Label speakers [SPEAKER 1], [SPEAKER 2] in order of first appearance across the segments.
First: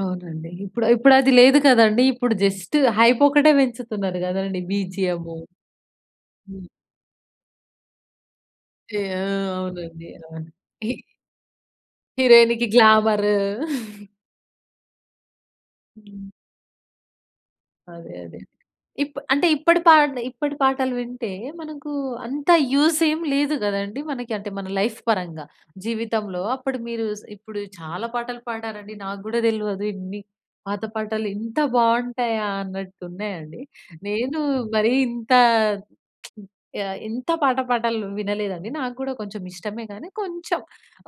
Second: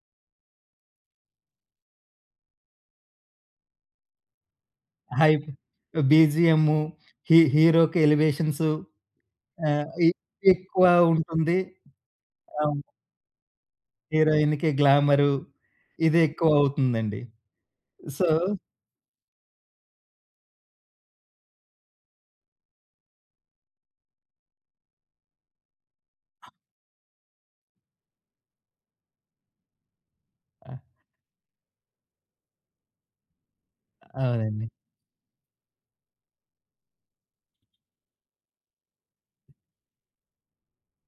[SPEAKER 1] అవునండి. ఇప్పుడు ఇప్పుడది లేదు కదండీ. ఇప్పుడు జస్ట్ హైపొక్కటే పెంచుతున్నరు గదండి. బీజియము.
[SPEAKER 2] హైప్
[SPEAKER 1] హ్మ్.
[SPEAKER 2] బీజీఎమ్మూ, హీ హీరోకి ఎలివేషన్సు,
[SPEAKER 1] ఏ ఆ!
[SPEAKER 2] ఆహ్,
[SPEAKER 1] అవునండి.
[SPEAKER 2] ఎ
[SPEAKER 1] రాను. హి
[SPEAKER 2] ఎక్కువా ఉంటుంది.
[SPEAKER 1] హీరోయినికి
[SPEAKER 2] అవును.
[SPEAKER 1] గ్లామర్
[SPEAKER 2] హీరోయినికి గ్లామరు,
[SPEAKER 1] హ్మ్.
[SPEAKER 2] ఇదెక్కువౌతుందండి.
[SPEAKER 1] అదే
[SPEAKER 2] సో
[SPEAKER 1] అదే. ఇప్ అంటే, ఇప్పడి పాటలె ఇప్పటి పాటలు వింటే, మనకూ అంత యూసేం లేదు గదండి మనకి. అంటే, మన లైఫ్ పరంగా. జీవితంలో అప్పుడు మీరూ స్ ఇప్పుడు చాలా పాటలు పాడారండి. నాగ్గూడా దెల్వదు ఇన్ని.
[SPEAKER 2] ఆ!
[SPEAKER 1] పాత పాటలు ఇంత బావుంటయా అన్నట్టున్నయండి. నేనూ
[SPEAKER 2] అవునండి.
[SPEAKER 1] మరీ ఇంతా ఆహ్, ఇంత పాట పాటలు వినలేదండి. నాగ్గూడా కొంచమిష్టమే గానీ, కొంచం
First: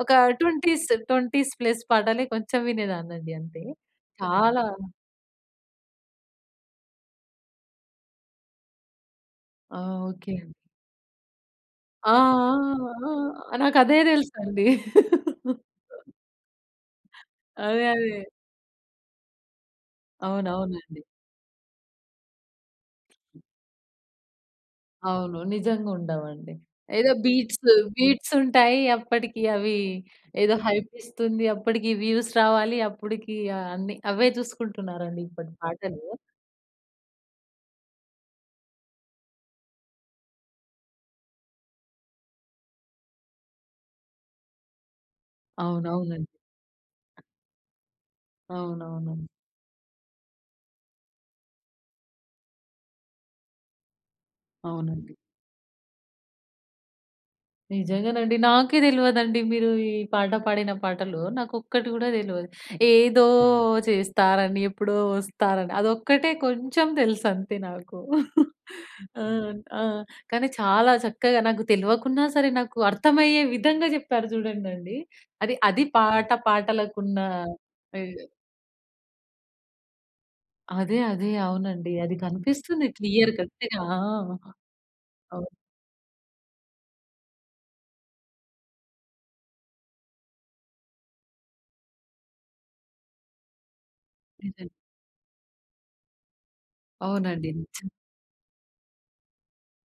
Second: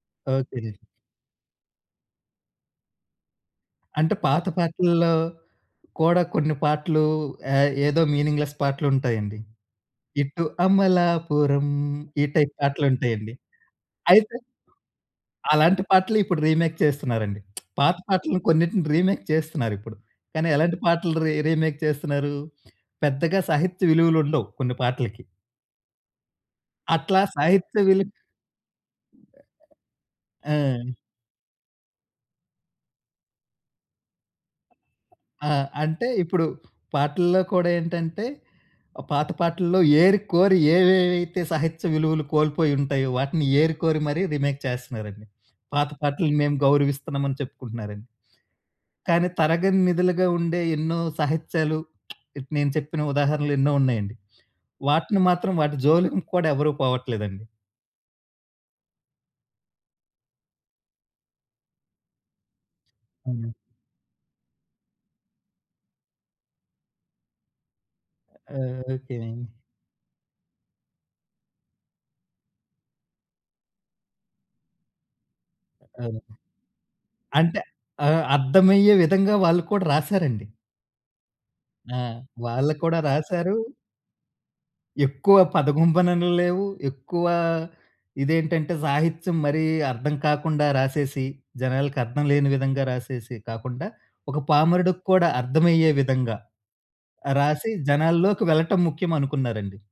[SPEAKER 1] ఒకా
[SPEAKER 2] ఓకే అండి.
[SPEAKER 1] ట్వెంటీస్ 20స్+ పాటలే కొంచం వినేదాన్నండి అంతే.
[SPEAKER 2] అంటే, పాత
[SPEAKER 1] చాలా
[SPEAKER 2] పాటల్లో కూడా కొన్ని పాటలు ఏహ్, ఏదో మీనింగ్‌లెస్ పాటలుంటాయండి.
[SPEAKER 1] ఆ! ఓకే
[SPEAKER 2] ఇటు
[SPEAKER 1] అండి.
[SPEAKER 2] అమలాపురం
[SPEAKER 1] ఆ!
[SPEAKER 2] ఈ టైప్
[SPEAKER 1] ఆ!
[SPEAKER 2] పాటలుంటాయండి.
[SPEAKER 1] ఆ! నాకదే
[SPEAKER 2] అయితే...
[SPEAKER 1] దెల్సండి.
[SPEAKER 2] అలాంటి పాటలే ఇప్పుడు రీమేక్ చేస్తున్నారండి.
[SPEAKER 1] అదే
[SPEAKER 2] పాత
[SPEAKER 1] అదే.
[SPEAKER 2] పాటలను కొన్నిటిని రీమేక్ చేస్తున్నారిప్పుడు. కానీ, ఎలాంటి
[SPEAKER 1] అవునవునండీ.
[SPEAKER 2] పాటలు రీ రీమేక్ చేస్తున్నారూ, పెద్దగా సాహిత్య విలువలుండవు కొన్ని పాటలకి.
[SPEAKER 1] అవును. నిజంగుండవండి. ఏదో
[SPEAKER 2] అట్లా
[SPEAKER 1] బీట్స్
[SPEAKER 2] సాహిత్య విలు
[SPEAKER 1] బీట్సుంటాయి. అప్పటికీ అవీ ఏదో
[SPEAKER 2] ఆ!
[SPEAKER 1] హైపిస్తుంది. అప్పడికి వ్యూస్ రావాలి. అప్పుడికీ ఆహ్, అన్నీ అవే చూసుకుంటున్నారండి
[SPEAKER 2] ఆ!
[SPEAKER 1] ఇప్పటి పాటలూ.
[SPEAKER 2] అంటే, ఇప్పుడు పాటల్లో కూడా ఏంటంటే, ఆహ్, పాత పాటల్లో ఏరికోరి ఏవేవైతే సాహిత్య విలువులు కోల్పోయుంటయో, వాటిని ఏరికోరి మరీ రిమేక్ చేస్తన్నారండి. పాత
[SPEAKER 1] అవునవునండి.
[SPEAKER 2] పాటల్ని మేము గౌరవిస్తున్నామని చెప్పుకుంటన్నారండి...
[SPEAKER 1] అవునవునన్
[SPEAKER 2] కానీ, తరగని నిధులుగా ఉండే ఎన్నో సాహిత్యాలు ఇప్ నేను చెప్పిన ఉదాహరణలెన్నో ఉన్నయండి.
[SPEAKER 1] అవునండి.
[SPEAKER 2] వాటిని మాత్రం వాటి జోలికి కూడా ఎవరూ పోవట్లేదండి.
[SPEAKER 1] నిజంగనండి. నాకే దెల్వదండి, మీరూ ఈ పాట పాడిన పాటలో నాకొక్కటి గూడా దెల్వదు. ఏదో
[SPEAKER 2] అవును.
[SPEAKER 1] చేస్తారని, ఎప్పుడో వస్తారని అదొక్కటే కొంచం తెలుసంతే నాకూ.
[SPEAKER 2] ఆ! ఓకే
[SPEAKER 1] ఆ!
[SPEAKER 2] అండి.
[SPEAKER 1] ఆ! కానీ, చాలా చక్కగా నాకు తెల్వకున్నా సరే, నాకు అర్థమయ్యే విధంగా చెప్పారు చూడండండి. అది అది
[SPEAKER 2] అవును.
[SPEAKER 1] పాట పాటలకున్నా
[SPEAKER 2] అంటే,
[SPEAKER 1] పె
[SPEAKER 2] ఆహ్, అద్దమయ్యే విధంగా వాళ్ళు కూడా రాశారండి.
[SPEAKER 1] అదే అదే. అవునండి.
[SPEAKER 2] ఆ!
[SPEAKER 1] అది
[SPEAKER 2] వాళ్ళు
[SPEAKER 1] కనిపిస్తుంది
[SPEAKER 2] కూడా రాశారూ...
[SPEAKER 1] క్లియర్‌కట్టుగ. ఆ!
[SPEAKER 2] ఎక్కువ
[SPEAKER 1] అవు
[SPEAKER 2] పదగుంబననలు లేవు. ఎక్కువా ఇదేంటంటే, సాహిత్యం మరీ అర్థం కాకుండా రాసేసి, జనాలకి అర్థం లేని విధంగా రాసేసి కాకుండా, ఒక
[SPEAKER 1] నిజంగ్
[SPEAKER 2] పామరుడుక్కూడా అర్థమయ్యే విధంగా,
[SPEAKER 1] అవునండి.
[SPEAKER 2] రాసి
[SPEAKER 1] నిచ్చ
[SPEAKER 2] జనాల్లోకి వెళ్ళటం ముఖ్యమనుకున్నారండి.